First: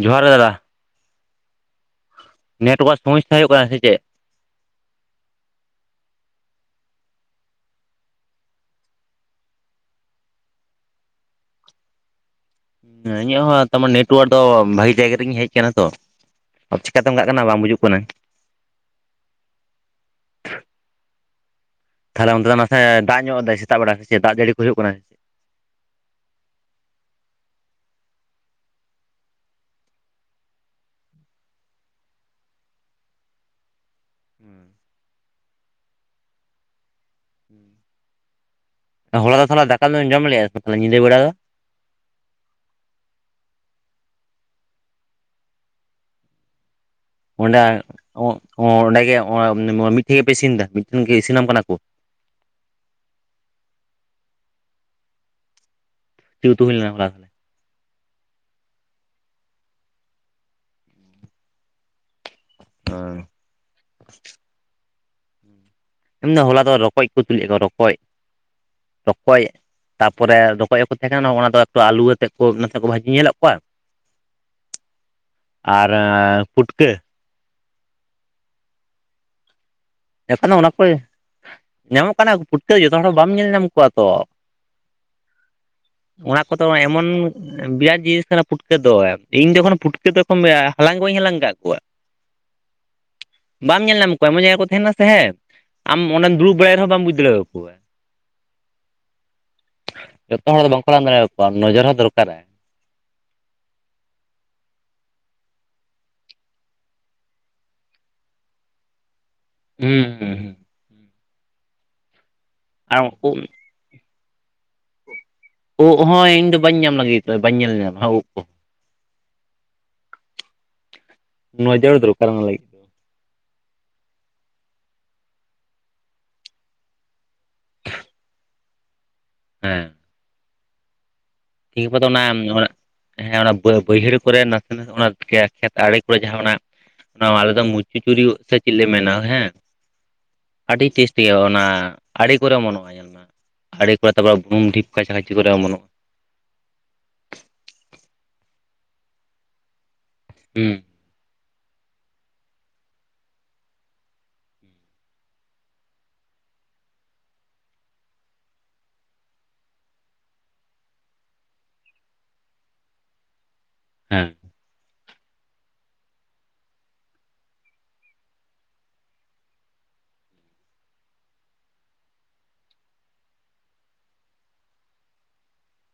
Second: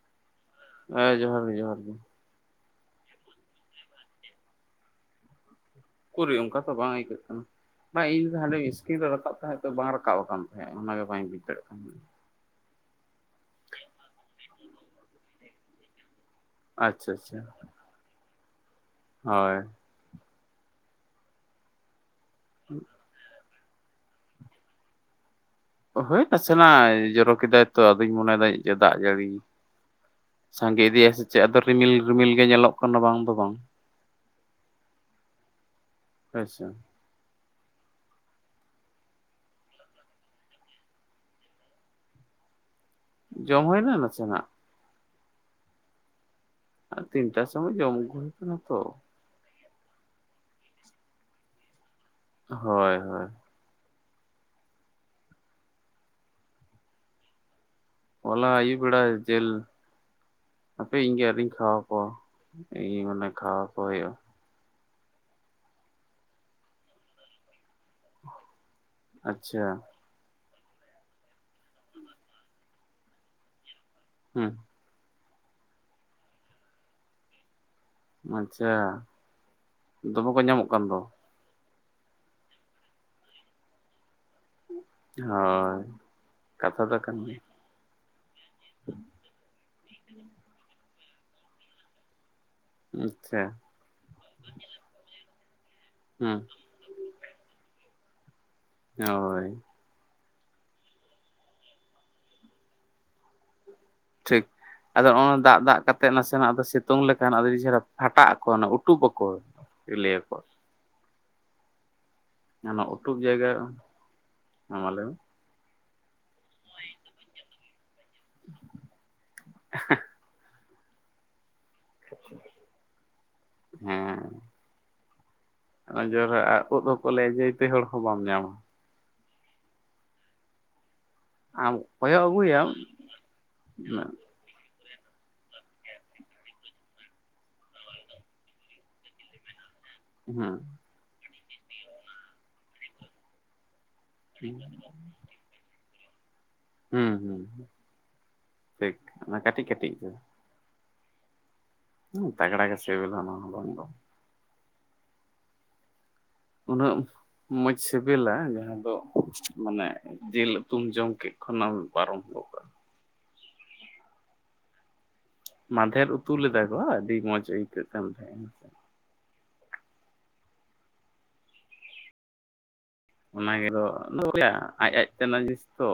ᱡᱚᱦᱟᱨ ᱜᱮ ᱫᱟᱫᱟ ᱦᱮᱸ ᱡᱚᱦᱟᱨ ᱜᱮ ᱡᱚᱦᱟᱨ ᱜᱮ ᱱᱮᱴᱣᱟᱨᱠ ᱥᱚᱢᱚᱥᱥᱟ ᱦᱩᱭᱩᱜ ᱠᱟᱱᱟ ᱥᱮ ᱪᱮᱫ ᱩᱠᱩᱨᱤᱡ ᱚᱝᱠᱟ ᱫᱚ ᱵᱟᱝ ᱟᱹᱭᱠᱟᱹᱜ ᱠᱟᱱᱟ ᱵᱟᱝ ᱤᱧ ᱦᱟᱸᱰᱮ ᱤᱥᱠᱤᱱ ᱨᱮ ᱨᱟᱠᱟᱵ ᱛᱟᱦᱮᱸᱫ ᱛᱚ ᱵᱟᱝ ᱨᱟᱠᱟᱵ ᱟᱠᱟᱤ ᱛᱟᱦᱮᱸᱫ ᱚᱱᱟᱜᱮ ᱵᱟᱹᱧ ᱵᱩᱡ ᱫᱟᱲᱮᱭᱟᱜ ᱛᱟᱦᱮᱸᱼᱟ ᱮᱸ ᱤᱧᱟᱹᱜ ᱦᱚᱸ ᱛᱟᱢᱟ ᱱᱮᱴᱚᱣᱟᱨᱠ ᱫᱚ ᱵᱷᱟᱜᱤ ᱡᱟᱭᱜᱟ ᱨᱮᱜᱤᱧ ᱦᱮᱡ ᱟᱠᱟᱱᱟ ᱛᱚ ᱟᱨ ᱪᱤᱠᱟᱛᱮ ᱟᱪᱪᱷᱟ ᱚᱱᱠᱟᱜ ᱟᱪᱪᱷᱟ ᱠᱟᱱᱟ ᱵᱟᱝ ᱵᱩᱡᱩᱜ ᱠᱟᱱᱟ ᱦᱳᱭ ᱛᱟᱦᱚᱞᱮ ᱚᱱᱛᱮ ᱫᱚ ᱱᱟᱥᱮ ᱫᱟᱜ ᱧᱚᱜ ᱮᱜᱼᱟᱭ ᱥᱮᱛᱟᱜ ᱵᱮᱲᱟ ᱥᱮ ᱪᱮᱫ ᱫᱟᱜ ᱡᱟᱹᱲᱤ ᱠᱚ ᱦᱩᱭᱩᱜ ᱠᱟᱱᱟ ᱪᱮᱫ? ᱦᱳᱭ ᱱᱟᱥᱮᱱᱟᱜ ᱡᱚᱨᱚ ᱠᱮᱫᱟᱭ ᱛᱚ ᱟᱫᱚᱧ ᱢᱚᱱᱮᱭ ᱫᱟᱹᱧ ᱫᱟᱜ ᱡᱟᱹᱲᱤ ᱥᱟᱸᱜᱮ ᱤᱫᱤᱭ ᱟ ᱥᱮ ᱪᱮᱫ ᱟᱫᱚ ᱨᱤᱢᱤᱞ ᱨᱤᱢᱤᱞ ᱜᱮ ᱧᱮᱞᱚᱜ ᱠᱟᱱᱟ ᱵᱟᱝ ᱫᱚ ᱵᱟᱝ [unintelligible] ᱟᱪᱪᱷᱟ ᱦᱚᱞᱟ ᱫᱚ ᱛᱟᱦᱚᱞᱮ ᱫᱟᱠᱟ ᱫᱚ ᱵᱤᱱ ᱡᱚᱢ ᱞᱮᱜᱼᱟ ᱛᱚ ᱧᱤᱫᱟᱹ ᱵᱮᱲᱟ ᱫᱚ ᱡᱚᱢ ᱦᱩᱭᱱᱟ ᱱᱟᱥᱮᱱᱟᱜ ᱛᱤᱱᱴᱟ ᱚᱸᱰᱮ ᱥᱚᱢᱚᱭ ᱡᱚᱢ ᱟᱹᱜᱩ ᱦᱩᱭ ᱠᱟᱱᱟ ᱛᱚ ᱚᱸᱰᱮ ᱜᱮ ᱢᱤᱫᱴᱷᱮᱱ ᱜᱮᱯᱮ ᱤᱥᱤᱱ ᱫᱟ ᱢᱤᱫᱴᱷᱮᱱ ᱜᱮ ᱤᱥᱤᱱᱟᱢ ᱠᱟᱱᱟ ᱠᱚ ᱦᱳᱭ ᱦᱳᱭ ᱪᱤᱫ ᱩᱛᱩ ᱦᱩᱭ ᱞᱮᱱᱟ ᱦᱚᱞᱟ ᱦᱚᱞᱟ ᱟᱭᱩᱵ ᱵᱮᱲᱟ ᱡᱤᱞ ᱦᱟᱯᱮ ᱤᱧ ᱜᱮ ᱟᱣᱨᱤᱧ ᱠᱷᱟᱣᱟᱣ ᱠᱚᱣᱟ ᱛᱤᱦᱤᱧ ᱢᱟᱱᱮ ᱠᱷᱟᱣᱟ ᱠᱚ ᱦᱩᱭᱩᱜᱼᱟ ᱤᱧ ᱫᱚ ᱦᱚᱞᱟ ᱫᱚ ᱨᱚᱠᱚᱡ ᱠᱚ ᱛᱩᱛᱩ ᱞᱮᱫ ᱠᱚᱣᱟ ᱨᱚᱠᱚᱡ, ᱨᱚᱠᱚᱡ, ᱟᱪᱪᱷᱟ ᱛᱟᱯᱚᱨᱮ ᱨᱚᱠᱚᱡᱚᱜ ᱦᱚᱠᱚ ᱛᱟᱦᱮᱸ ᱠᱟᱱᱟ ᱚᱱᱟ ᱫᱚ ᱮᱠᱴᱩ ᱟᱹᱞᱩ ᱟᱛᱮᱫ ᱠᱚ ᱱᱟᱥᱮ ᱠᱚ ᱵᱷᱟᱹᱡᱤ ᱧᱮᱞᱮᱫ ᱠᱚᱣᱟ, ᱦᱩᱸ ᱟᱨ ᱯᱩᱴᱠᱟᱹ ᱟᱪᱪᱷᱟ ᱫᱚᱢᱮ ᱮᱠᱷᱟᱱ ᱫᱚ ᱧᱟᱢᱚᱜ ᱚᱱᱟ ᱠᱚ ᱠᱟᱱ ᱧᱟᱢᱚᱜ ᱠᱟᱱᱟ ᱯᱷᱩᱴᱠᱟᱹ ᱡᱚᱛᱚ ᱦᱚᱲ ᱵᱟᱢ ᱧᱮᱞ ᱧᱟᱢ ᱠᱚᱣᱟ ᱛᱚ ᱦᱳᱭ ᱚᱱᱟ ᱠᱚᱫᱚ ᱠᱟᱛᱷᱟ ᱫᱚ ᱮᱢᱚᱱ ᱠᱟᱱ ᱜᱮᱭᱟ ᱵᱤᱨᱟᱴ ᱡᱤᱱᱤᱥ ᱠᱟᱱᱟ ᱯᱷᱩᱴᱠᱟᱹ ᱫᱚ ᱤᱧ ᱡᱚᱠᱷᱚᱱ ᱯᱷᱩᱴᱠᱟᱹ ᱫᱚᱠᱚ [inaudible] ᱦᱟᱞᱟᱝ ᱵᱟᱹᱧ ᱦᱟᱞᱟᱝ ᱟᱠᱟᱫ ᱠᱚᱣᱟ, ᱟᱪᱪᱷᱟ ᱵᱟᱢ ᱧᱮᱞ ᱧᱟᱢ ᱠᱚᱣᱟ ᱮᱢᱚᱱ ᱡᱟᱭᱜᱟ ᱠᱚ ᱛᱟᱦᱮᱱᱟ ᱥᱮ ᱦᱮᱸ᱾ ᱟᱢ ᱚᱸᱰᱮᱢ ᱦᱩᱸ ᱫᱩᱲᱩᱵ ᱵᱟᱲᱟᱭ ᱨᱮᱦᱚᱸ ᱵᱟᱢ ᱵᱩᱡᱽ ᱫᱟᱲᱮ ᱟᱠᱚᱣᱟ᱾ ᱦᱳᱭ᱾ ᱡᱚᱛᱚ ᱦᱚᱲ ᱫᱚ ᱵᱟᱝᱠᱚ ᱦᱟᱞᱟᱝ ᱫᱟᱲᱮᱭ ᱟᱠᱚᱣᱟ ᱱᱚᱡᱚᱨ ᱦᱚᱸ ᱫᱚᱨᱠᱟᱨᱟᱭ᱾ ᱴᱷᱤᱠ᱾ ᱟᱫᱚ ᱱᱚᱜᱼ ᱫᱟᱜ ᱫᱟᱜ ᱠᱟᱛᱮᱜ ᱱᱟᱥᱮᱱᱟᱜ ᱥᱤᱛᱩᱝ ᱞᱮᱠᱷᱟᱱ ᱟᱹᱰᱤ ᱪᱮᱦᱨᱟ ᱯᱷᱟᱴᱟᱜ ᱟᱠᱚ ᱩᱴᱩᱵ ᱟᱠᱚ᱾ ᱦᱩᱸ ᱞᱟᱹᱭᱟᱠᱚ ᱦᱩᱸ᱾ ᱚᱱᱟ ᱟᱨ ᱩᱴᱩᱵ ᱩᱫ ᱡᱟᱭᱜᱟ ᱮ, ᱢᱟ ᱞᱟᱹᱭ ᱢᱮ ᱳᱫ ᱦᱚᱸᱭ ᱤᱧ ᱫᱚ ᱵᱟᱹᱧ ᱧᱟᱢ ᱞᱟᱹᱜᱤᱫ ᱵᱟᱹᱧ ᱧᱮᱞ ᱧᱟᱢᱟ ᱩᱫ ᱠᱚ [inaudible] ᱱᱚᱡᱚᱨ ᱫᱚᱨᱠᱟᱨ ᱚᱱᱟ ᱞᱟᱹᱜᱤᱫ᱾ ᱫᱚ ᱦᱮᱸ ᱱᱚᱡᱚᱨᱟᱜ ᱩᱫ ᱦᱚᱸᱠᱚ ᱞᱟᱹᱭᱟ ᱡᱮᱛᱮ ᱦᱚᱲ ᱦᱚᱸ ᱵᱟᱢ ᱧᱟᱢᱟ᱾ ᱦᱮᱸ᱾ ᱟᱢ ᱠᱮ ᱠᱚᱫᱚ ᱠᱚᱭᱚᱜ ᱱᱟ ᱟᱹᱜᱩᱭᱟᱢ ᱚᱱᱟ ᱦᱮᱸ ᱚᱱᱟ ᱵᱟᱹ ᱦᱩᱸ ᱵᱟᱹᱭᱦᱟᱹᱲ ᱠᱚᱨᱮ ᱚᱱᱟ ᱠᱷᱮ ᱠᱷᱮᱛ ᱟᱲᱮ ᱠᱚᱨᱮ ᱡᱟᱦᱟᱸ ᱚᱱᱟ ᱱᱚᱣᱟ ᱨᱮᱫᱚ ᱢᱩᱪᱤ [unintelligible] ᱥᱮ ᱪᱮᱫ ᱞᱮ ᱢᱮᱱᱟ ᱦᱮᱸ᱾ ᱦᱮᱸ ᱟᱹᱰᱤ ᱴᱮᱥᱴ ᱜᱮ ᱚᱱᱟ ᱟᱲᱹᱮ ᱠᱚᱨᱮ ᱚᱢᱚᱱᱚᱜᱼᱟ ᱧᱮᱞ ᱢᱮ, ᱟᱲᱮ ᱠᱚᱨᱮ [unintelligible] ᱵᱩᱢ ᱰᱷᱤᱯ ᱠᱟᱪᱟᱷᱟ ᱪᱤ ᱠᱚᱨᱮ ᱚᱢᱚᱱᱚᱜᱼᱟ [unintelligible] ᱦᱩᱸ ᱦᱩᱸ, ᱴᱷᱤᱠ ᱚᱱᱟ ᱠᱟᱹᱴᱤᱡ ᱠᱟᱹᱴᱤᱡ ᱜᱮ᱾ ᱦᱩᱸ᱾ ᱦᱩᱸ ᱛᱟᱜᱲᱟ ᱜᱮ ᱥᱮᱵᱮᱞᱟ ᱱᱚᱣᱟ ᱦᱚ ᱵᱟᱝ ᱫᱚ᱾ ᱩᱱᱟᱹᱜ ᱢᱚᱡᱽ ᱥᱤᱵᱮᱞᱟ ᱡᱟᱦᱟᱸ ᱫᱚ ᱢᱟᱱᱮ ᱡᱤᱞ ᱩᱛᱩᱢ ᱡᱚᱢ ᱠᱮᱫ ᱠᱷᱚᱱᱟᱜ ᱯᱟᱨᱚᱢ ᱦᱩᱭᱩᱜ-ᱟ᱾ ᱦᱮᱸ ᱢᱟᱸᱫᱷᱮᱨ ᱩᱛᱩ ᱞᱮᱫᱟ ᱠᱚ ᱟᱹᱰᱤ ᱢᱚᱸᱡᱽ ᱟᱹᱭᱠᱟᱹᱜ ᱠᱟᱱ ᱛᱟᱦᱮᱸᱜ᱾ ᱚᱱᱟ ᱜᱮ ᱫᱚ ᱱᱚᱜ ᱚᱭ ᱟᱡ ᱟᱡ ᱛᱮ ᱱᱟᱜ ᱡᱤᱱᱤᱥ ᱛᱚ᱾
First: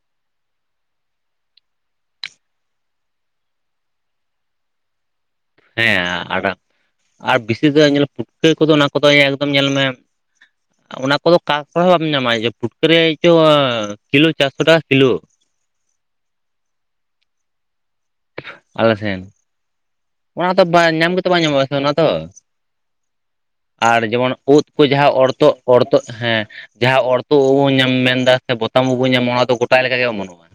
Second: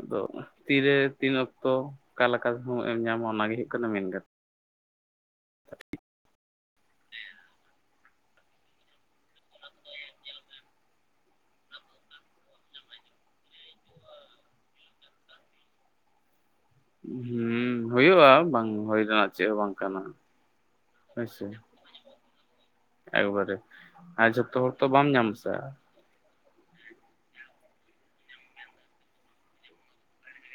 ᱟᱫᱚ ᱛᱤᱨᱮ, ᱛᱤᱱ ᱚᱠᱛᱚ, ᱚᱠᱟᱞᱮᱠᱟ ᱥᱚᱢᱚᱡ ᱮᱢ ᱧᱟᱢᱟ ᱚᱱᱟ ᱜᱮ ᱦᱳᱭᱳᱜ ᱠᱟᱱᱟ ᱢᱮᱱᱠᱟᱛ ᱦᱮᱸ ᱟᱨ ᱟᱨ ᱵᱮᱥᱤ ᱫᱚ ᱧᱮᱞ ᱯᱩᱴᱠᱟᱹ ᱠᱚᱫᱚ ᱚᱱᱟ ᱠᱚᱫᱚ ᱮᱠᱫᱚᱢ ᱧᱮᱞ ᱢᱮ ᱚᱱᱟ ᱠᱚᱫᱚ ᱚᱠᱟ ᱠᱚᱨᱮᱦᱚᱸ ᱵᱟᱢ ᱧᱟᱢᱟ ᱯᱷᱩᱴᱠᱟᱹ ᱨᱮᱭᱟᱜ ᱪᱚ ᱠᱤᱞᱳ ᱪᱟᱨᱥᱚ ᱴᱟᱠᱟ ᱠᱤᱞᱳ᱾ ᱦᱩᱸ ᱦᱩᱭᱩᱜᱼᱟ ᱵᱟᱝ ᱟᱞᱮ ᱦᱩᱭ ᱥᱮᱱ ᱨᱮᱱᱟᱜ ᱪᱮᱫ ᱦᱚᱸ ᱵᱟᱝ ᱠᱟᱱᱟ᱾ ᱚᱱᱟ ᱫᱚ ᱵᱟᱝ ᱧᱟᱢ ᱜᱮᱛᱚ ᱵᱟᱝ ᱦᱳᱭᱥᱮ ᱧᱟᱢᱚᱜᱼᱟ ᱥᱮ ᱚᱱᱟ ᱛᱚ᱾ ᱮᱠᱵᱟᱨᱮ ᱟᱨ ᱡᱮᱢᱚᱱ ᱡᱷᱚᱛᱚ ᱩᱫ ᱦᱚᱲ ᱛᱚ ᱠᱚ ᱵᱟᱢ ᱡᱟᱦᱟᱸ ᱧᱟᱢ ᱟᱥᱮ ᱚᱨᱛᱚᱜ ᱚᱨᱛᱚᱜ ᱦᱮᱸ, ᱡᱟᱦᱟᱸ ᱚᱨᱛᱚᱜ ᱵᱚᱱ ᱧᱟᱢ ᱢᱮᱱ ᱮᱫᱟ ᱥᱮ ᱵᱚᱛᱟᱢ ᱳᱫ ᱵᱚᱱ ᱧᱟᱢᱟ ᱚᱱᱟ ᱫᱚ ᱜᱚᱴᱟ ᱞᱮᱠᱟ ᱜᱮ ᱚᱢᱚᱱᱚᱜ-ᱟ᱾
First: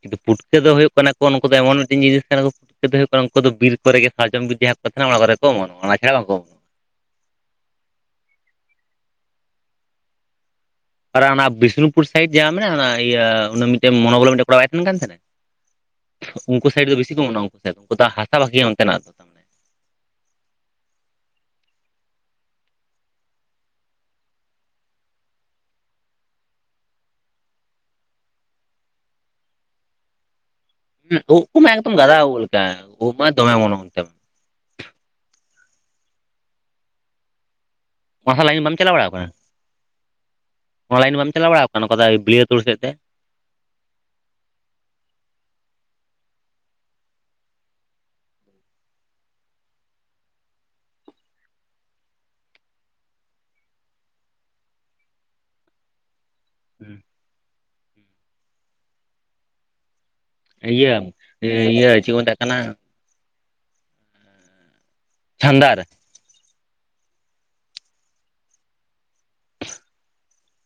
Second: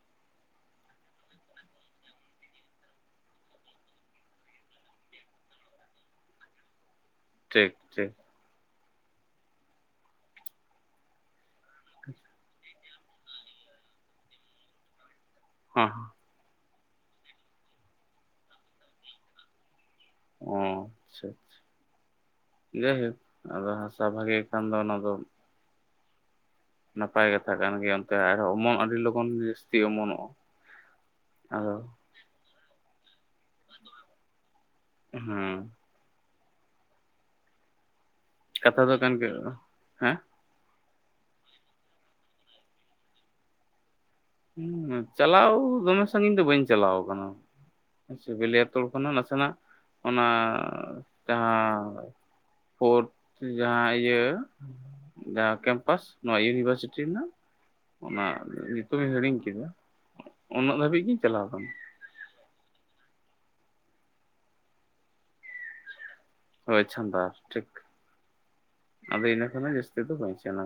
ᱠᱤᱱᱛᱩ ᱯᱩᱴᱠᱟᱹ ᱫᱚ ᱦᱩᱭᱩᱜ ᱠᱟᱱᱟ ᱠᱚ ᱩᱱᱠᱩ ᱫᱚ ᱮᱢᱚᱱ ᱢᱤᱫ ᱴᱤᱡ ᱡᱤᱱᱤᱥ ᱠᱟᱱᱟ ᱠᱚ ᱯᱩᱴᱠᱟᱹ ᱫᱚ ᱦᱩᱭᱩᱜ ᱠᱟᱱᱟ ᱩᱱᱠᱩ ᱫᱚ ᱵᱤᱨ ᱠᱚᱨᱮ ᱜᱮ ᱥᱟᱨᱡᱚᱢ ᱵᱤᱨ ᱡᱟᱦᱟᱸ ᱠᱚ ᱛᱟᱦᱮᱱᱟ ᱚᱱᱟ ᱠᱚᱨᱮ ᱠᱚ ᱚᱢᱚᱱᱚᱜᱼᱟ ᱚᱱᱟ ᱪᱷᱟᱲᱟ ᱵᱟᱝᱠᱚ ᱚᱢᱚᱟᱱᱼᱟ᱾ ᱴᱷᱤᱠ ᱴᱷᱤᱠ᱾ ᱟᱨ ᱚᱱᱟ ᱵᱤᱥᱱᱩᱯᱩᱨ ᱥᱟᱭᱤᱰ ᱡᱟᱦᱟᱸ ᱢᱮᱱᱟᱜᱼᱟ ᱚᱱᱟ ᱤᱭᱟᱹᱚᱱᱟ ᱢᱮᱫᱴᱮᱱ ᱢᱚᱱᱚᱵᱚᱞᱚ ᱢᱤᱫᱴᱮᱱ ᱠᱚᱲᱟ ᱵᱟᱭ ᱛᱟᱦᱮᱱ ᱠᱟᱱ ᱛᱟᱦᱮᱸᱱᱟ᱾ ᱦᱚᱸ ᱩᱱᱠᱩ ᱥᱟᱭᱤᱴ ᱫᱚ ᱵᱤᱥᱤ ᱚᱢᱚᱱᱚᱜᱼᱟ, ᱩᱱᱠᱩ ᱥᱟᱭᱤᱰ ᱩᱱᱠᱩ ᱫᱚ ᱦᱟᱥᱟ ᱵᱷᱟᱜᱤ ᱚᱱᱛᱮᱱᱟᱜ ᱫᱚ᱾ ᱛᱟᱨᱢᱟᱱᱮ ᱚ [unintelligible] ᱡᱟᱭ ᱦᱳᱠ ᱟᱫᱚ ᱦᱟᱥᱟ ᱵᱷᱟᱜᱮ ᱠᱷᱟᱱ ᱫᱚ ᱚᱱᱟ ᱫᱚ, ᱱᱟᱯᱟᱭ ᱠᱟᱛᱷᱟ ᱠᱟᱱ ᱜᱮᱭᱟ ᱚᱱᱛᱮ ᱟᱨᱦᱚᱸ ᱚᱢᱚᱱ ᱟᱹᱰᱤ ᱞᱚᱜᱚᱱ ᱡᱟᱹᱥᱛᱤ ᱚᱢᱚᱱᱚᱜᱼᱟ᱾ ᱦ ᱳᱜ ᱠᱚ ᱢᱟ ᱟᱫᱚ ᱮᱠᱫᱚᱢ ᱜᱟᱫᱟ ᱳᱜ ᱞᱮᱠᱟ ᱳᱜ ᱢᱟ ᱫᱚᱢᱮ ᱚᱢᱚᱱᱚᱜ ᱜᱮᱭᱟ᱾ ᱦᱮᱸ ᱚᱱᱟ ᱞᱟᱭᱤᱱ ᱵᱟᱢ ᱠᱟᱛᱷᱟ ᱫᱚᱠᱟᱱ ᱜᱮ ᱦᱮᱸ, ᱚᱞᱟᱭᱤᱱ ᱵᱟᱢ ᱪᱟᱞᱟᱣ ᱵᱟᱲᱟᱣ ᱟᱠᱟᱱᱟ ᱠᱟᱱᱟ ᱵᱤᱞᱭᱟᱹᱛᱳᱲ ᱥᱮᱫ ᱛᱮ? ᱩᱸ ᱪᱟᱞᱟᱣ ᱫᱚᱢᱮ ᱥᱟᱜᱤᱧ ᱫᱚ ᱵᱟᱹᱧ ᱪᱟᱞᱟᱣ ᱟᱠᱟᱱᱟ᱾ ᱵᱤᱞᱭᱟᱹᱛᱳᱲ ᱠᱷᱚᱱᱟᱜ ᱱᱟᱥᱮᱱᱟᱜ ᱚᱱᱟ ᱡᱟᱦᱟᱸ ᱯᱷᱳᱨᱛᱷ ᱡᱟᱦᱟᱸ ᱤᱭᱟᱹ ᱡᱟᱦᱟᱸ ᱠᱮᱢᱯᱟᱥ ᱱᱚᱣᱟ ᱤᱭᱩᱱᱤ ᱤᱭᱩᱱᱤᱵᱷᱟᱨᱥᱤᱴᱤ ᱨᱮᱱᱟᱜ ᱚᱱᱟ ᱧᱩᱛᱩᱢᱤᱧ ᱦᱤᱲᱤᱧ ᱠᱮᱫᱟ ᱩᱱᱟᱹᱜ ᱤᱭᱟᱹ ᱫᱷᱟᱹᱵᱤᱡ ᱜᱤᱧ ᱪᱟᱞᱟᱣ ᱟᱠᱟᱱᱟ ᱤᱭᱟᱹ ᱪᱮᱫ ᱠᱚ ᱢᱮᱛᱟᱜ ᱠᱟᱱᱟ ᱪᱟᱱᱫᱟᱨ ᱦᱳᱭ ᱪᱷᱟᱫᱟ ᱴᱷᱤᱠ ᱟᱫᱚ ᱤᱱᱟᱹ ᱠᱷᱟᱱ ᱫᱚ ᱡᱟᱹᱥᱛᱤ ᱫᱚ ᱵᱟᱹᱧ ᱥᱮ ᱟᱠᱟᱱᱟ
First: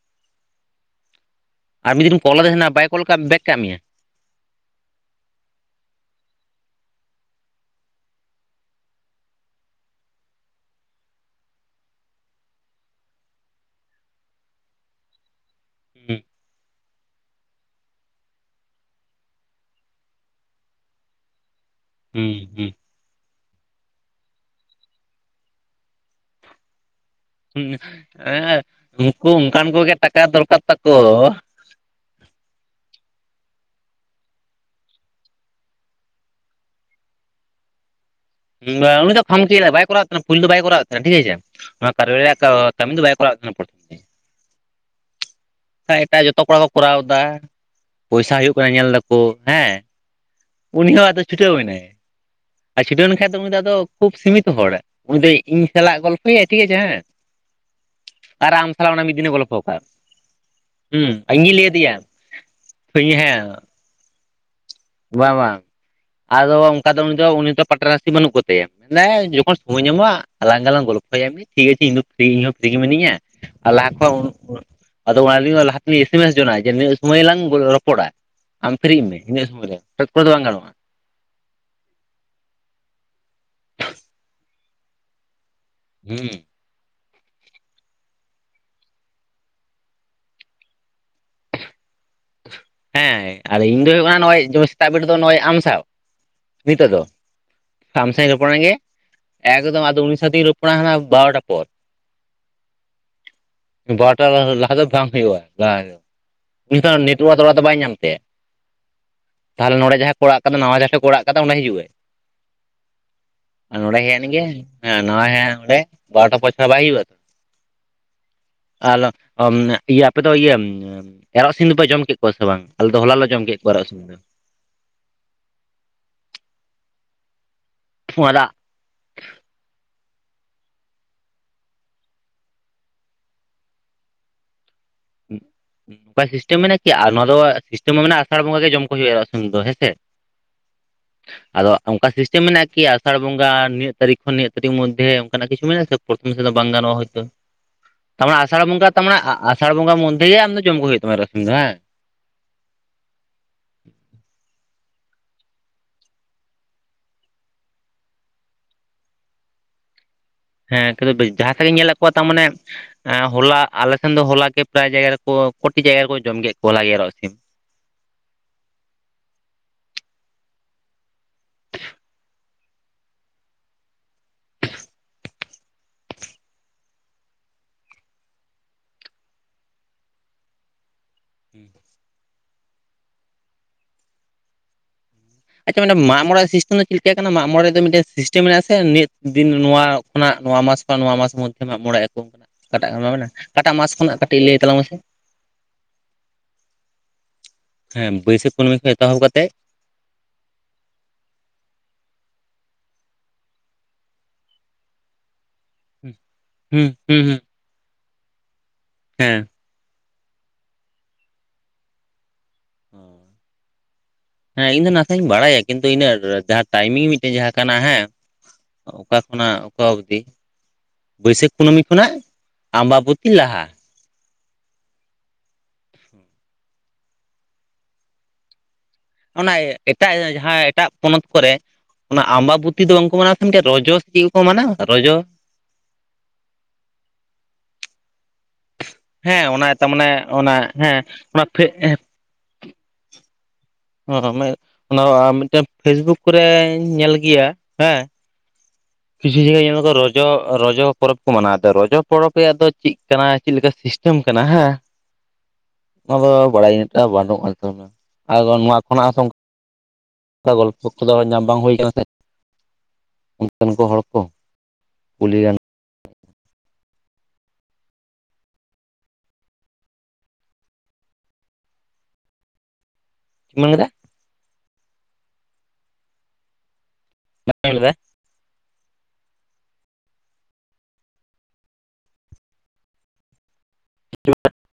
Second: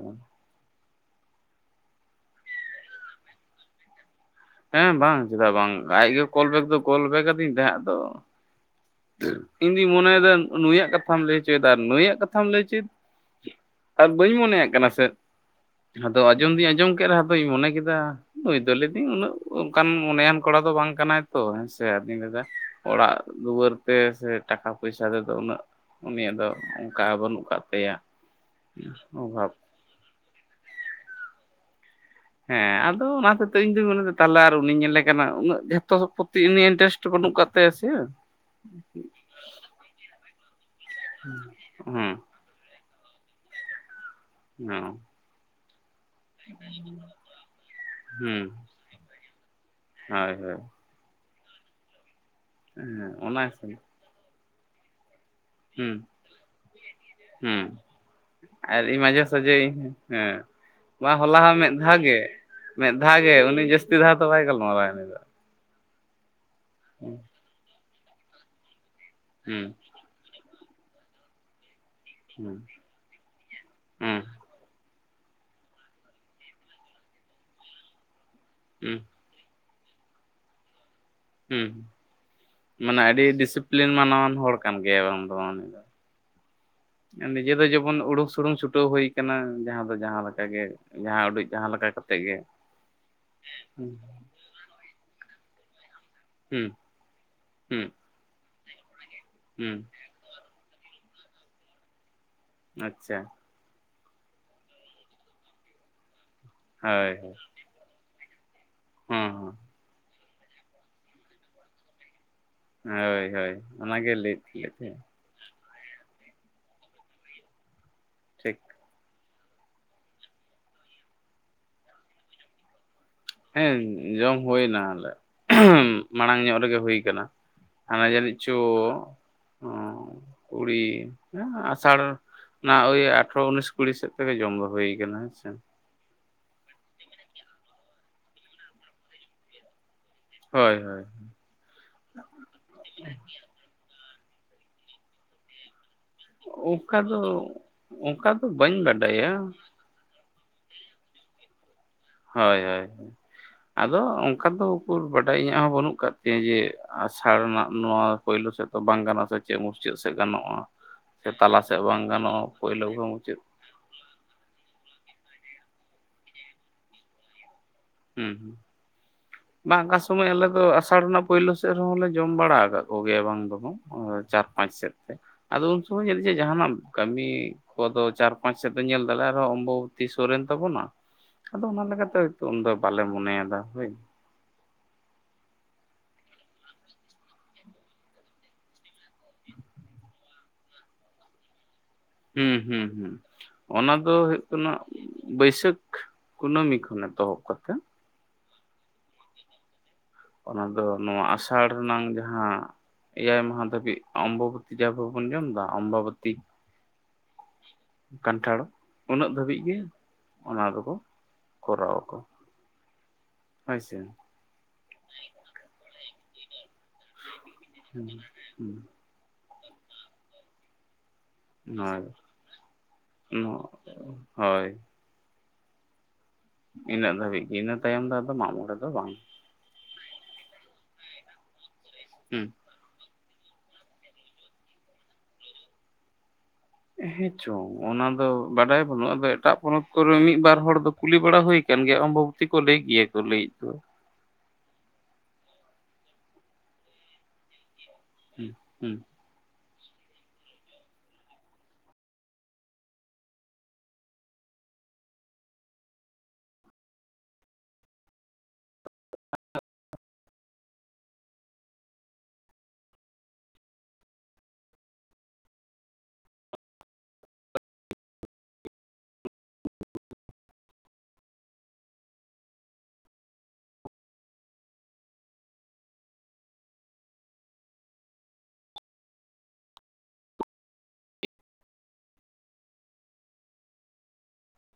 ᱟᱨ ᱢᱤᱫ ᱫᱤᱱ ᱠᱚᱞᱟᱫᱮ ᱛᱟᱦᱮᱸᱱᱟ ᱵᱟᱭ ᱠᱚᱞ ᱠᱟᱜ ᱵᱮᱜᱽ ᱠᱟᱜ ᱢᱮᱭᱟ ᱦᱮᱸ ᱵᱟᱝ ᱪᱮᱫᱟᱜ ᱵᱟᱝ ᱟᱡᱜᱮ ᱠᱚᱞ ᱵᱮᱠ ᱫᱚ ᱠᱚᱞ ᱵᱮᱠ ᱟᱹᱫᱤᱧ ᱛᱟᱦᱮᱸᱫ ᱟᱫᱚ ᱤᱧᱫᱩᱧ ᱢᱚᱱᱮᱭᱮᱫᱟ ᱱᱩᱭᱟᱜ ᱠᱟᱛᱷᱟᱢ ᱞᱟᱹᱭ ᱦᱚᱪᱚᱭᱮᱫᱟ ᱱᱩᱭᱟᱜ ᱠᱟᱛᱷᱟᱢ ᱞᱟᱹᱭ ᱦᱚᱪᱚᱭᱮᱫ ᱟᱨ ᱵᱟᱹᱧ ᱢᱚᱱᱮᱭᱟᱜ ᱠᱟᱱᱟ ᱥᱮ ᱦᱩᱸ ᱟᱫᱚ ᱟᱸᱡᱚᱢ ᱫᱩᱧ ᱟᱸᱡᱚᱢ ᱠᱮᱫ ᱨᱮᱦᱚᱸ ᱫᱚᱧ ᱢᱚᱱᱮ ᱠᱮᱫᱟ ᱱᱩᱭ ᱫᱚ ᱞᱟ. ᱭ ᱫᱤᱧ ᱩᱱᱟᱹᱜ ᱚᱱᱠᱟᱱ ᱢᱚᱱᱮᱭᱟᱱ ᱠᱚᱲᱟ ᱫᱚ ᱵᱟᱝ ᱠᱟᱱᱟᱭ ᱛᱚ ᱦᱮᱸᱥᱮ ᱟᱫᱚᱧ ᱞᱟ. ᱦᱩᱸ ᱭᱫᱟ ᱦᱩᱸ ᱚᱲᱟᱜ ᱫᱩᱣᱟᱹᱨ ᱛᱮ ᱥᱮ ᱴᱟᱠᱟ ᱯᱚᱭᱥᱟ ᱛᱮᱫᱚ ᱩᱱᱟᱹᱜ ᱩᱱᱤᱭᱟᱜ ᱫᱚ ᱚᱱᱠᱟ ᱵᱟᱹᱱᱩᱜ ᱩ ᱠᱟᱜ ᱛᱟᱭᱟ ᱮ ᱩᱱᱠᱩ ᱚᱵᱷᱟᱵ ᱚᱱᱠᱟᱱ ᱠᱚᱜᱮ ᱴᱟᱠᱟ ᱫᱚᱨᱠᱟᱨ ᱛᱟᱠᱚ ᱦᱮᱸ ᱟᱫᱚ ᱚᱱᱟᱦᱚᱛᱮᱡ ᱛᱮ ᱤᱧ ᱫᱚᱧ ᱢᱮᱱᱮ ᱞᱮᱫᱟ ᱛᱟᱦᱞᱮ ᱟᱨ ᱩᱱᱤᱧ ᱧᱮᱞ ᱞᱮ ᱜᱮ ᱱᱟᱜ ᱩᱱᱟᱹᱜ ᱡᱷᱚᱛᱚ ᱥᱟᱯᱚᱛᱤ ᱤᱱᱴᱟᱨᱮᱥ ᱵᱟᱹᱱᱩᱜ ᱠᱟᱜ ᱛᱟᱭᱟ ᱥᱮᱭᱟ ᱩᱱᱤ ᱫᱚ ᱯᱷᱟᱢ ᱪᱤᱭᱮᱫᱟᱭ ᱵᱟᱭ ᱠᱚᱨᱟᱣᱮᱫ ᱛᱟᱦᱮᱱᱟ ᱯᱩᱭᱞᱩ ᱫᱚ ᱵᱟᱭ ᱠᱚᱨᱟᱣᱮᱫ ᱛᱟᱦᱮᱱ ᱴᱷᱤᱠ ᱟᱪᱮ ᱚᱱᱟ ᱠᱟᱨᱭᱟ ᱛᱚ ᱠᱟᱹᱢᱤ ᱫᱚ ᱵᱟᱭ ᱠᱚᱨᱟᱣᱮᱫ ᱛᱟᱦᱮᱱᱟ [inaudible] ᱚᱸ ᱮᱴᱟᱜ ᱮᱴᱟᱜ ᱡᱚᱛᱚ ᱠᱚᱲᱟ ᱠᱚ ᱠᱚᱨᱟᱣ ᱫᱟ ᱯᱚᱭᱥᱟ ᱦᱩᱸ ᱦᱩᱭᱩᱜ ᱠᱟᱱᱟ ᱧᱮᱞ ᱫᱟ ᱠᱚ ᱦᱮᱸ ᱦᱳᱭ ᱦᱳᱭ ᱩᱱᱤ ᱦᱚᱸ ᱟᱫᱚ ᱪᱷᱩᱴᱟᱹᱣ ᱮᱱᱟᱭ ᱟᱨ ᱪᱷᱩᱴᱟᱹᱣ ᱦᱮᱸ ᱞᱮᱠᱷᱟᱱ ᱫᱚ ᱚᱱᱟ ᱩᱱᱤ ᱫᱚ ᱟᱫᱚ ᱦᱤᱥᱟᱹᱵ ᱠᱷᱩᱵ ᱥᱤᱢᱤᱛᱚ ᱦᱚᱲ ᱩᱱᱤ ᱫᱚ ᱤᱧ ᱦᱩᱸ ᱥᱟᱞᱟᱜ ᱜᱚᱞᱯᱚᱭᱟᱭ ᱴᱷᱤᱠ ᱟᱪᱮ ᱦᱮᱸ, ᱦᱩᱸ ᱟᱢ ᱟᱨ ᱥᱟᱞᱟᱜ ᱤᱧ ᱚᱱᱟ ᱢᱤᱫ ᱢᱟᱡᱷᱮ ᱫᱤᱱᱮ ᱜᱚᱞᱯᱷᱚ ᱥᱟᱡᱮᱧ ᱠᱟᱜ ᱦᱮᱸ ᱢᱟ ᱦᱩᱸ ᱦᱚᱞᱟ ᱤᱧᱤᱧ ᱦᱚᱸ ᱞᱟᱹᱭ ᱢᱤᱫ ᱟᱫᱮᱭᱟ ᱫᱷᱟᱣ ᱜᱮ ᱢᱮᱫ ᱫᱷᱟᱣ ᱜᱮ ᱦᱮᱸ ᱩᱱᱤ ᱡᱟᱹᱥᱛᱤ ᱫᱷᱟᱣ ᱫᱚ ᱵᱟᱭ ᱜᱟᱞᱢᱟᱨᱟᱣᱟ ᱩᱱᱤ ᱫᱚ ᱵᱟᱝ ᱵᱟᱝ ᱟᱫᱚ ᱚᱱᱠᱟ ᱫᱚ ᱩᱱᱤ ᱦᱩᱸ ᱫᱚ ᱩᱱᱤ ᱫᱚ ᱯᱟᱴᱨᱟᱥᱤ ᱵᱟᱹᱱᱩᱜ ᱠᱚ ᱛᱟᱭᱟ [inaudible] ᱡᱚᱠᱷᱚᱱ ᱦᱩᱸ ᱥᱚᱢᱚᱭ ᱧᱟᱢᱚᱜ-ᱟ ᱟᱞᱟᱝ ᱜᱮᱞᱟᱝ ᱜᱚᱞᱯᱚᱭᱟ ᱴᱷᱤᱠ ᱟᱪᱮ ᱤᱧ ᱫᱚ ᱯᱷᱨᱤ ᱦᱚᱸ ᱯᱷᱨᱤ ᱜᱮ ᱢᱤᱱᱟᱹᱧ-ᱟ ᱟᱨ ᱞᱟᱦᱟ ᱠᱷᱚ [inaudible] ᱦᱩᱸ ᱩᱱᱟᱹᱜ ᱟᱫᱚ ᱚᱱᱟᱞᱤᱭᱮ ᱢᱟ ᱞᱟᱦᱟ ᱛᱮᱞᱤᱧ ᱮᱥᱮᱢᱮᱥ ᱡᱚᱱᱟ ᱡᱮ ᱱᱤᱱᱟᱹᱜ ᱥᱚᱢᱚᱭ ᱞᱟᱝ ᱨᱚᱯᱚᱲᱟ ᱟᱢ ᱦᱩᱸ ᱯᱷᱨᱤᱜ ᱢᱮ ᱤᱱᱟᱹ ᱥᱚᱢᱚᱭ ᱨᱮ [inaudible] ᱠᱚᱨᱮ ᱫᱚ ᱵᱟᱝ ᱜᱟᱱᱚᱜᱼᱟ ᱩᱸ ᱢᱟᱱᱮ ᱟᱹᱰᱤ ᱰᱤᱥᱤᱯᱞᱤᱱ ᱢᱟᱱᱟᱣᱟᱱ ᱦᱚᱲ ᱠᱟᱱ ᱜᱮᱭᱟ ᱵᱟᱝ ᱫᱚ, ᱩᱸ ᱱᱤᱡᱮ ᱫᱚ ᱡᱮᱢᱚᱱ ᱩᱲᱩᱠ ᱥᱩᱲᱩᱝ ᱪᱷᱩᱴᱟᱹᱣ ᱦᱩᱭ ᱠᱟᱱᱟ ᱡᱟᱸᱦᱟ ᱫᱚ ᱡᱟᱸᱦᱟ ᱞᱮᱠᱟ ᱜᱮ ᱡᱟᱸᱦᱟ ᱩᱰᱤᱡ ᱡᱟᱸᱦᱟ ᱞᱮᱠᱟ ᱠᱟ ᱦᱮᱸ ᱟᱨ ᱤᱧ ᱫᱚ ᱦᱩᱭᱩᱜ ᱠᱟᱱᱟ ᱱᱚᱜᱼᱚᱭ ᱡᱮᱢᱚᱱ ᱥᱮᱛᱟᱜ ᱵᱮᱲᱟ ᱫᱚ ᱱᱚᱜᱼᱚᱭ ᱟᱢ ᱥᱟᱶ ᱦᱩᱸ ᱱᱤᱛᱚᱜ ᱫᱚ ᱦᱩᱸ ᱟᱢ ᱥᱟᱶ ᱤᱧ ᱨᱚᱯᱚᱲᱮᱱ ᱜᱮ ᱦᱩᱸ ᱮᱠᱫᱚᱢ ᱟᱫᱚ ᱩᱱᱤ ᱥᱟᱶᱛᱮᱧ ᱨᱚᱯ ᱚᱱᱟ ᱦᱟᱱᱟ ᱵᱟᱨᱚᱴᱟ ᱯᱚᱨ ᱟᱪᱪᱷᱟ ᱵᱟᱨᱳᱴᱟ ᱞᱟ ᱞᱟᱦᱟ ᱫᱚ ᱵᱟᱝ ᱦᱩᱭᱩᱜᱼᱟ ᱞᱟᱦᱟ ᱜᱮ ᱩᱱ ᱦᱳᱭ ᱱᱮᱴᱳᱣᱟ ᱛᱷᱚᱲᱟ ᱫᱚ ᱵᱟᱭ ᱧᱟᱢ ᱛᱟᱭᱟ, ᱦᱚᱸ ᱦᱚᱸ ᱛᱟᱦᱞᱮ ᱱᱚᱸᱰᱮ ᱡᱟᱦᱟᱸᱭ ᱠᱚ ᱚᱲᱟᱜ ᱠᱟᱫᱟ ᱱᱟᱣᱟ ᱡᱟᱦᱟᱸᱭ ᱠᱚ ᱚᱲᱟᱜ ᱠᱟᱫᱟ ᱚᱱᱟ ᱦᱤᱡᱩᱜ-ᱟ ᱦᱳᱭ ᱦᱳᱭ ᱱᱚᱰᱮ ᱚᱱᱟᱜᱮ ᱜᱮ ᱦᱤᱱᱤᱧ ᱞᱟᱹᱭᱮᱫ ᱜᱮ ᱛᱟᱦᱮᱸᱫ ᱱᱚᱜ-ᱚᱣ ᱚᱱᱸᱰᱮ ᱵᱟᱨᱚᱴᱟ ᱯᱚᱨ ᱪᱷᱟᱲᱟ ᱵᱟᱭ ᱦᱩᱭᱩᱜ-ᱟ ᱴᱷᱤᱠ ᱟᱞᱚ ᱚ ᱢᱟᱱᱮ ᱤᱭᱟᱹ ᱟᱯᱮ ᱫᱚ ᱤᱭᱟᱹ ᱮᱨᱚᱜ ᱥᱤᱢ ᱫᱚᱯᱮ ᱡᱚᱢ ᱠᱮᱫ ᱠᱚᱣᱟ ᱥᱮ ᱵᱟᱝ ᱟᱞᱮ ᱫᱚ ᱦᱚᱞᱟ ᱞᱮ ᱡᱚᱢ ᱠᱮᱫ ᱠᱚᱣᱟ ᱦᱮᱸ ᱮᱨᱚᱜ ᱥᱤᱢ ᱫᱚ ᱡᱚᱢ ᱦᱩᱭᱱᱟ ᱟᱞᱮ ᱢᱟᱲᱟᱝ ᱧᱚᱜ ᱨᱮᱜᱮ ᱦᱩᱭ ᱠᱟᱱᱟ ᱦᱟᱱᱮ ᱱᱚᱣᱟ ᱡᱟᱹᱱᱤᱡ ᱫᱚ ᱪᱚ [unintelligible] ᱠᱩᱲᱤ ᱱᱮ ᱟᱥᱟᱲ ᱱᱟᱜ ᱳᱭ ᱟᱴᱷᱨᱚ ᱩᱱᱤᱥ ᱠᱩᱲᱤ ᱥᱮᱫ ᱛᱮᱜᱮ ᱡᱚᱢ ᱫᱚ ᱦᱩᱭ ᱠᱟᱱᱟ ᱦᱮᱸ ᱥᱮ ᱵᱟ ᱥᱤᱥᱴᱮᱢ ᱢᱮᱱᱟᱜᱼᱟ ᱠᱤ ᱟᱨ ᱱᱚᱣᱟ ᱫᱚ ᱥᱤᱥᱴᱮᱢ ᱢᱮᱱᱟᱜᱼᱟ ᱟᱥᱟᱲ ᱵᱚᱸᱜᱟ ᱜᱮ ᱡᱚᱢ ᱠᱚ ᱦᱩᱭᱩᱜᱼᱟ ᱥᱤᱢ ᱫᱚ ᱦᱮᱸ ᱥᱮ ᱦᱳᱭ ᱦᱳᱭ ᱟᱫᱚ ᱚᱝᱠᱟ ᱥᱤᱥᱴᱮᱢ ᱢᱮᱱᱟᱜᱼᱟ ᱠᱤ ᱟᱥᱟᱲ ᱵᱚᱸᱜᱟ ᱱᱤᱭᱟᱹ ᱛᱟᱨᱤᱠᱷ ᱠᱷᱚᱱ ᱱᱤᱭᱟᱹ ᱛᱟᱹᱨᱤᱠᱷ ᱢᱚᱫᱽᱫᱷᱮ ᱚᱱᱠᱟᱱᱟᱜ ᱠᱤᱷᱩ ᱢᱮᱱᱟᱜᱼᱟ ᱥᱮ [inaudible] ᱥᱮᱫ ᱫᱚ ᱵᱟᱝ ᱜᱟᱱᱚᱜᱼᱟ ᱚᱱᱠᱟ ᱫᱚ ᱦᱚᱭᱛᱳ ᱛᱟᱨ ᱚᱱᱠᱟ ᱢᱟᱱᱮ ᱫᱚ ᱟᱥᱟᱲ ᱵᱟᱹᱧ ᱵᱚᱸᱜᱟ ᱛᱟᱢᱟᱱᱮ ᱵᱟᱰᱟᱭᱟ ᱟᱥᱟᱲ ᱵᱚᱸᱜᱟ ᱢᱚᱫᱽᱫᱷᱮ ᱜᱮ ᱟᱢ ᱫᱚ ᱡᱚᱢ ᱠᱚ ᱦᱩᱭᱩᱜ ᱛᱟᱢᱟ ᱮᱨᱚᱜ ᱥᱤᱢ ᱫᱚ ᱵᱟᱝ ᱦᱳᱭ ᱦᱳᱭ ᱟᱫᱚ ᱚᱱᱠᱟ ᱫᱚ ᱩᱠᱩᱨ ᱵᱟᱰᱟᱭ ᱤᱧᱟᱹᱜ ᱦᱚᱸ ᱵᱟᱹᱱᱩᱜ ᱠᱟᱫ ᱛᱤᱧ-ᱟ ᱡᱮ ᱟᱥᱟᱲ ᱱᱟᱜ ᱱᱚᱣᱟ ᱯᱳᱭᱞᱳ ᱥᱮᱫ ᱫᱚ ᱵᱟᱝ ᱜᱟᱱᱚᱜ ᱥᱮ ᱪᱮᱫ ᱢᱩᱪᱟᱹᱫ ᱥᱮᱫ ᱜᱟᱱᱚᱜ ᱦᱮᱸ ᱠᱤᱱᱛᱩ ᱡᱟᱸᱦᱟ ᱥᱮᱫ ᱜᱮᱧ ᱧᱮᱞᱮᱫ ᱠᱚᱣᱟ ᱛᱟᱨ ᱢᱟᱱᱮ ᱯᱳᱭᱞᱳ ᱜᱮ ᱮᱸ ᱢᱩᱪᱟᱹᱫ ᱦᱚᱞᱟ ᱟᱞᱮᱥᱱ ᱫᱚ ᱦᱚᱞᱟ ᱜᱮ ᱯᱨᱟᱭ ᱡᱟᱭᱜᱟ ᱨᱮ ᱠᱚ ᱠᱚᱴᱤ ᱡᱟᱭᱜᱟ ᱨᱮ ᱠᱚ ᱡᱚᱢ ᱠᱮᱫ ᱠᱚᱣᱟ ᱦᱚᱞᱟ ᱜᱮ ᱮᱨᱚᱜ ᱥᱤᱢ ᱦᱩᱸ ᱦᱩᱸ [inaudible] ᱵᱟᱝ ᱚᱠᱟ ᱥᱚᱢᱚᱭ ᱟᱞᱮ ᱫᱚ ᱟᱥᱟᱲ ᱨᱮᱱᱟᱜ ᱯᱳᱭᱞᱳ ᱥᱮᱫ ᱨᱮᱦᱚᱸᱞᱮ ᱡᱚᱢ ᱵᱟᱲᱟ ᱟᱠᱟᱫ ᱠᱚ ᱜᱮᱭᱟ ᱵᱟᱝ ᱫᱚ ᱵᱟᱝ ᱪᱟᱨ ᱯᱟᱸᱪ ᱥᱮᱫ ᱛᱮ ᱟᱫᱚ ᱩᱱᱠᱩ ᱦᱚᱸ ᱡᱟᱱᱤᱡ ᱡᱮ ᱡᱟᱦᱟᱱᱟ ᱠᱟᱹᱢᱤ᱾ ᱠᱚ ᱫᱚ ᱪᱟᱨ ᱯᱟᱸᱪ ᱥᱮᱫ ᱫᱚ ᱧᱮᱞ ᱫᱟᱲᱮᱭᱟᱜ ᱨᱮᱦᱚᱸ ᱚᱢᱵᱚᱵᱚᱛᱤ ᱥᱩᱨᱮᱱ ᱛᱟᱵᱚᱱᱟ ᱦᱩᱸ ᱟᱫᱚ ᱚᱱᱟ ᱞᱮᱜᱟᱛ ᱛᱮ ᱦᱚᱭ ᱛᱚ ᱩᱱᱫᱚ ᱵᱟᱞᱮ ᱢᱚᱱᱮᱭᱫᱟ ᱦᱳᱭ ᱟᱪᱪᱷᱟ ᱢᱟᱱᱮ ᱢᱟᱜ ᱢᱚᱬᱮ ᱥᱤᱥᱴᱮᱢ ᱫᱚ ᱪᱮᱫ ᱞᱮᱠᱟ ᱠᱟᱱᱟ ᱢᱟᱜ ᱢᱚᱲᱮ ᱨᱮ ᱫᱚ ᱢᱤᱫᱴᱮᱱ ᱥᱤᱥᱴᱮᱢ ᱢᱮᱱᱟᱜᱼᱟ ᱥᱮ ᱫᱤᱱ ᱱᱚᱣᱟ ᱠᱷᱚᱱᱟᱜ ᱱᱚᱣᱟ ᱢᱟᱥ ᱠᱷᱚᱱ ᱱᱚᱣᱟ ᱢᱟᱥ ᱢᱚᱫᱫᱷᱮ ᱢᱟᱜ ᱢᱚᱬᱮ ᱟᱠᱚ ᱚᱱᱠᱟᱱᱟᱜ ᱦᱩᱸ ᱦᱩᱸ ᱚᱠᱟᱴᱟᱜ ᱦᱩᱸ ᱢᱮᱱᱟ ᱚᱠᱟᱴᱟᱜ ᱢᱟᱥ ᱚᱱᱟ ᱫᱚ ᱠᱷᱚᱱᱟᱜ ᱠᱟᱹᱴᱤᱡ ᱦᱩᱭᱩᱜ ᱞᱟᱹᱭ ᱠᱟᱱᱟ ᱛᱟᱞᱟᱝ ᱢᱮᱥᱮ ᱵᱟᱹᱭᱥᱟᱹᱠᱷ ᱠᱩᱱᱟᱹᱢᱤ ᱠᱷᱚᱱ ᱮᱛᱚᱦᱚᱵ ᱠᱟᱛᱮᱫ ᱦᱮᱸ ᱵᱟᱹᱭᱥᱟᱹᱠᱷ ᱠᱩᱱᱟᱹᱢᱤ ᱠᱷᱚᱱ ᱮᱛᱚᱦᱚᱵ ᱠᱟᱛᱮᱫ ᱚᱱᱟ ᱫᱚ ᱱᱚᱣᱟ ᱟᱥᱟᱲ ᱨᱮᱱᱟᱝ ᱡᱟᱦᱟᱸ ᱮᱭᱟᱭ ᱢᱟᱦᱟ ᱫᱷᱟᱹᱵᱤᱡ ᱚᱢᱵᱚᱵᱚᱛᱤ ᱛᱤᱡᱟ ᱵᱟᱵᱚᱱ ᱡᱚᱢᱮᱫᱟ ᱟᱢᱵᱟᱵᱟᱹᱛᱤ ᱦᱩᱸ ᱦᱩᱸ ᱦᱩᱸ ᱠᱟᱱᱴᱷᱟᱲ ᱩᱱᱟᱹᱜ ᱦᱮᱸ ᱫᱷᱟᱹᱵᱤᱡ ᱜᱮ ᱚᱱᱟ ᱫᱚᱠᱚ ᱠᱚᱨᱟᱣ ᱟᱠᱚ ᱦᱳᱭ ᱥᱮ ᱦᱮᱸ ᱤᱧ ᱫᱚ ᱱᱟᱥᱮᱧ ᱵᱟᱲᱟᱭᱟ ᱠᱤᱱᱛᱩ ᱤᱱᱟ ᱴᱟᱭᱢᱤᱝ ᱢᱤᱫᱴᱮᱱ ᱡᱟᱦᱟᱸ ᱠᱟᱱᱟ ᱦᱮᱸ ᱦᱳᱭ ᱚᱠᱟ ᱠᱷᱚᱱᱟᱜ ᱚᱠᱟ ᱚᱵᱫᱤ ᱵᱟᱹᱭᱥᱟᱹᱠᱷ ᱠᱩᱱᱟᱹᱢᱤ ᱠᱷᱚᱱᱟᱜ ᱟᱢᱵᱟᱵᱚᱛᱤ ᱞᱟᱦᱟ ᱦᱚᱭ [inaudible] ᱤᱱᱟᱹᱜ ᱫᱷᱟᱹᱵᱤᱡ ᱜᱮ ᱤᱱᱟᱹ ᱛᱟᱭᱚᱢ ᱫᱚ ᱟᱫᱚ ᱢᱟᱜ ᱢᱚᱲᱬᱮ ᱫᱚ ᱵᱟᱝ ᱚᱱᱟ ᱮᱴᱟᱜ ᱡᱟᱦᱟᱸ ᱮᱴᱟᱜ ᱯᱚᱱᱚᱛ ᱠᱚᱨᱮ ᱚᱱᱟ ᱦᱩᱸ ᱟᱢᱵᱟᱵᱚᱛᱤ ᱛᱤ ᱫᱚ ᱵᱟᱝ ᱠᱚ ᱢᱟᱱᱟᱣᱟ ᱠᱷᱟᱱ ᱜᱮ ᱨᱚᱡᱚ ᱥᱮ ᱪᱮᱫ ᱠᱚ ᱢᱟᱱᱟᱣᱟ ᱨᱚᱡᱚ ᱦᱮᱸ ᱪᱚᱝ ᱚᱱᱟ ᱫᱚ ᱵᱟᱰᱟᱭ ᱱᱚᱣᱟ ᱫᱚ ᱦᱮᱸ ᱮᱴᱟᱜ ᱚᱱᱟ ᱯᱚᱱᱚᱛ ᱛᱟᱨᱢᱟᱱᱮ ᱠᱚᱨᱮ ᱢᱤᱫ ᱚᱱᱟ ᱵᱟᱨ ᱦᱚᱲ ᱫᱚ ᱦᱮᱸ ᱠᱩᱞᱤ ᱵᱟᱲᱟ ᱦᱩᱭ ᱟᱠᱟᱱ ᱜᱮᱭᱟ ᱚᱢᱵᱚᱵᱚᱛᱤ ᱛᱤ ᱠᱚ ᱞᱟᱹᱭ ᱜᱮᱭᱟ ᱠᱚ ᱞᱟᱹᱭᱮᱫ ᱫᱚ ᱚᱱᱟ ᱢᱤᱫᱴᱮᱱ ᱯᱷᱮᱥᱵᱩᱠ ᱠᱚᱨᱮᱧ ᱧᱮᱞ ᱜᱮᱭᱟ ᱦᱮᱸ ᱦᱩᱸ ᱦᱩᱸ ᱠᱤᱪᱷᱩ ᱡᱟᱭᱜᱟ ᱧᱮᱞ ᱠᱚ ᱨᱚᱡᱚ ᱨᱚᱡᱚ ᱯᱚᱨᱚᱵ ᱠᱚ ᱢᱟᱱᱟᱣ ᱮᱫᱟ ᱨᱚᱡᱚ ᱯᱚᱨᱚᱵᱽ ᱨᱮᱭᱟᱜ ᱫᱚ ᱪᱮᱫ ᱠᱟᱱᱟ ᱪᱮᱫᱞᱮᱠᱟ ᱥᱤᱥᱴᱮᱢ ᱥᱤᱥᱴᱮᱢ ᱠᱟᱱᱟ ᱦᱮᱸ ᱚᱱᱟ ᱫᱚ ᱵᱟᱲᱟᱭ ᱵᱟᱹᱱᱩᱜᱼᱟ ᱟᱫᱚ ᱱᱚᱣᱟ ᱠᱷᱚᱱᱟᱜ ᱦᱚᱸᱛᱚ ᱜᱚᱞᱯᱚ ᱠᱚᱫᱚ ᱧᱟᱢ ᱵᱟᱝ ᱦᱩᱭ ᱠᱟᱱᱟ ᱥᱮ ᱩᱱᱠᱚ ᱠᱚ ᱦᱚᱲ ᱠᱚ ᱠᱩᱞᱤ ᱜᱟᱱ [unintelligible] ᱪᱮᱫ ᱢᱮᱱ ᱠᱮᱫᱟ ᱵᱟᱢ ᱟᱡᱚᱢ ᱞᱮᱫᱟ [unintelligible]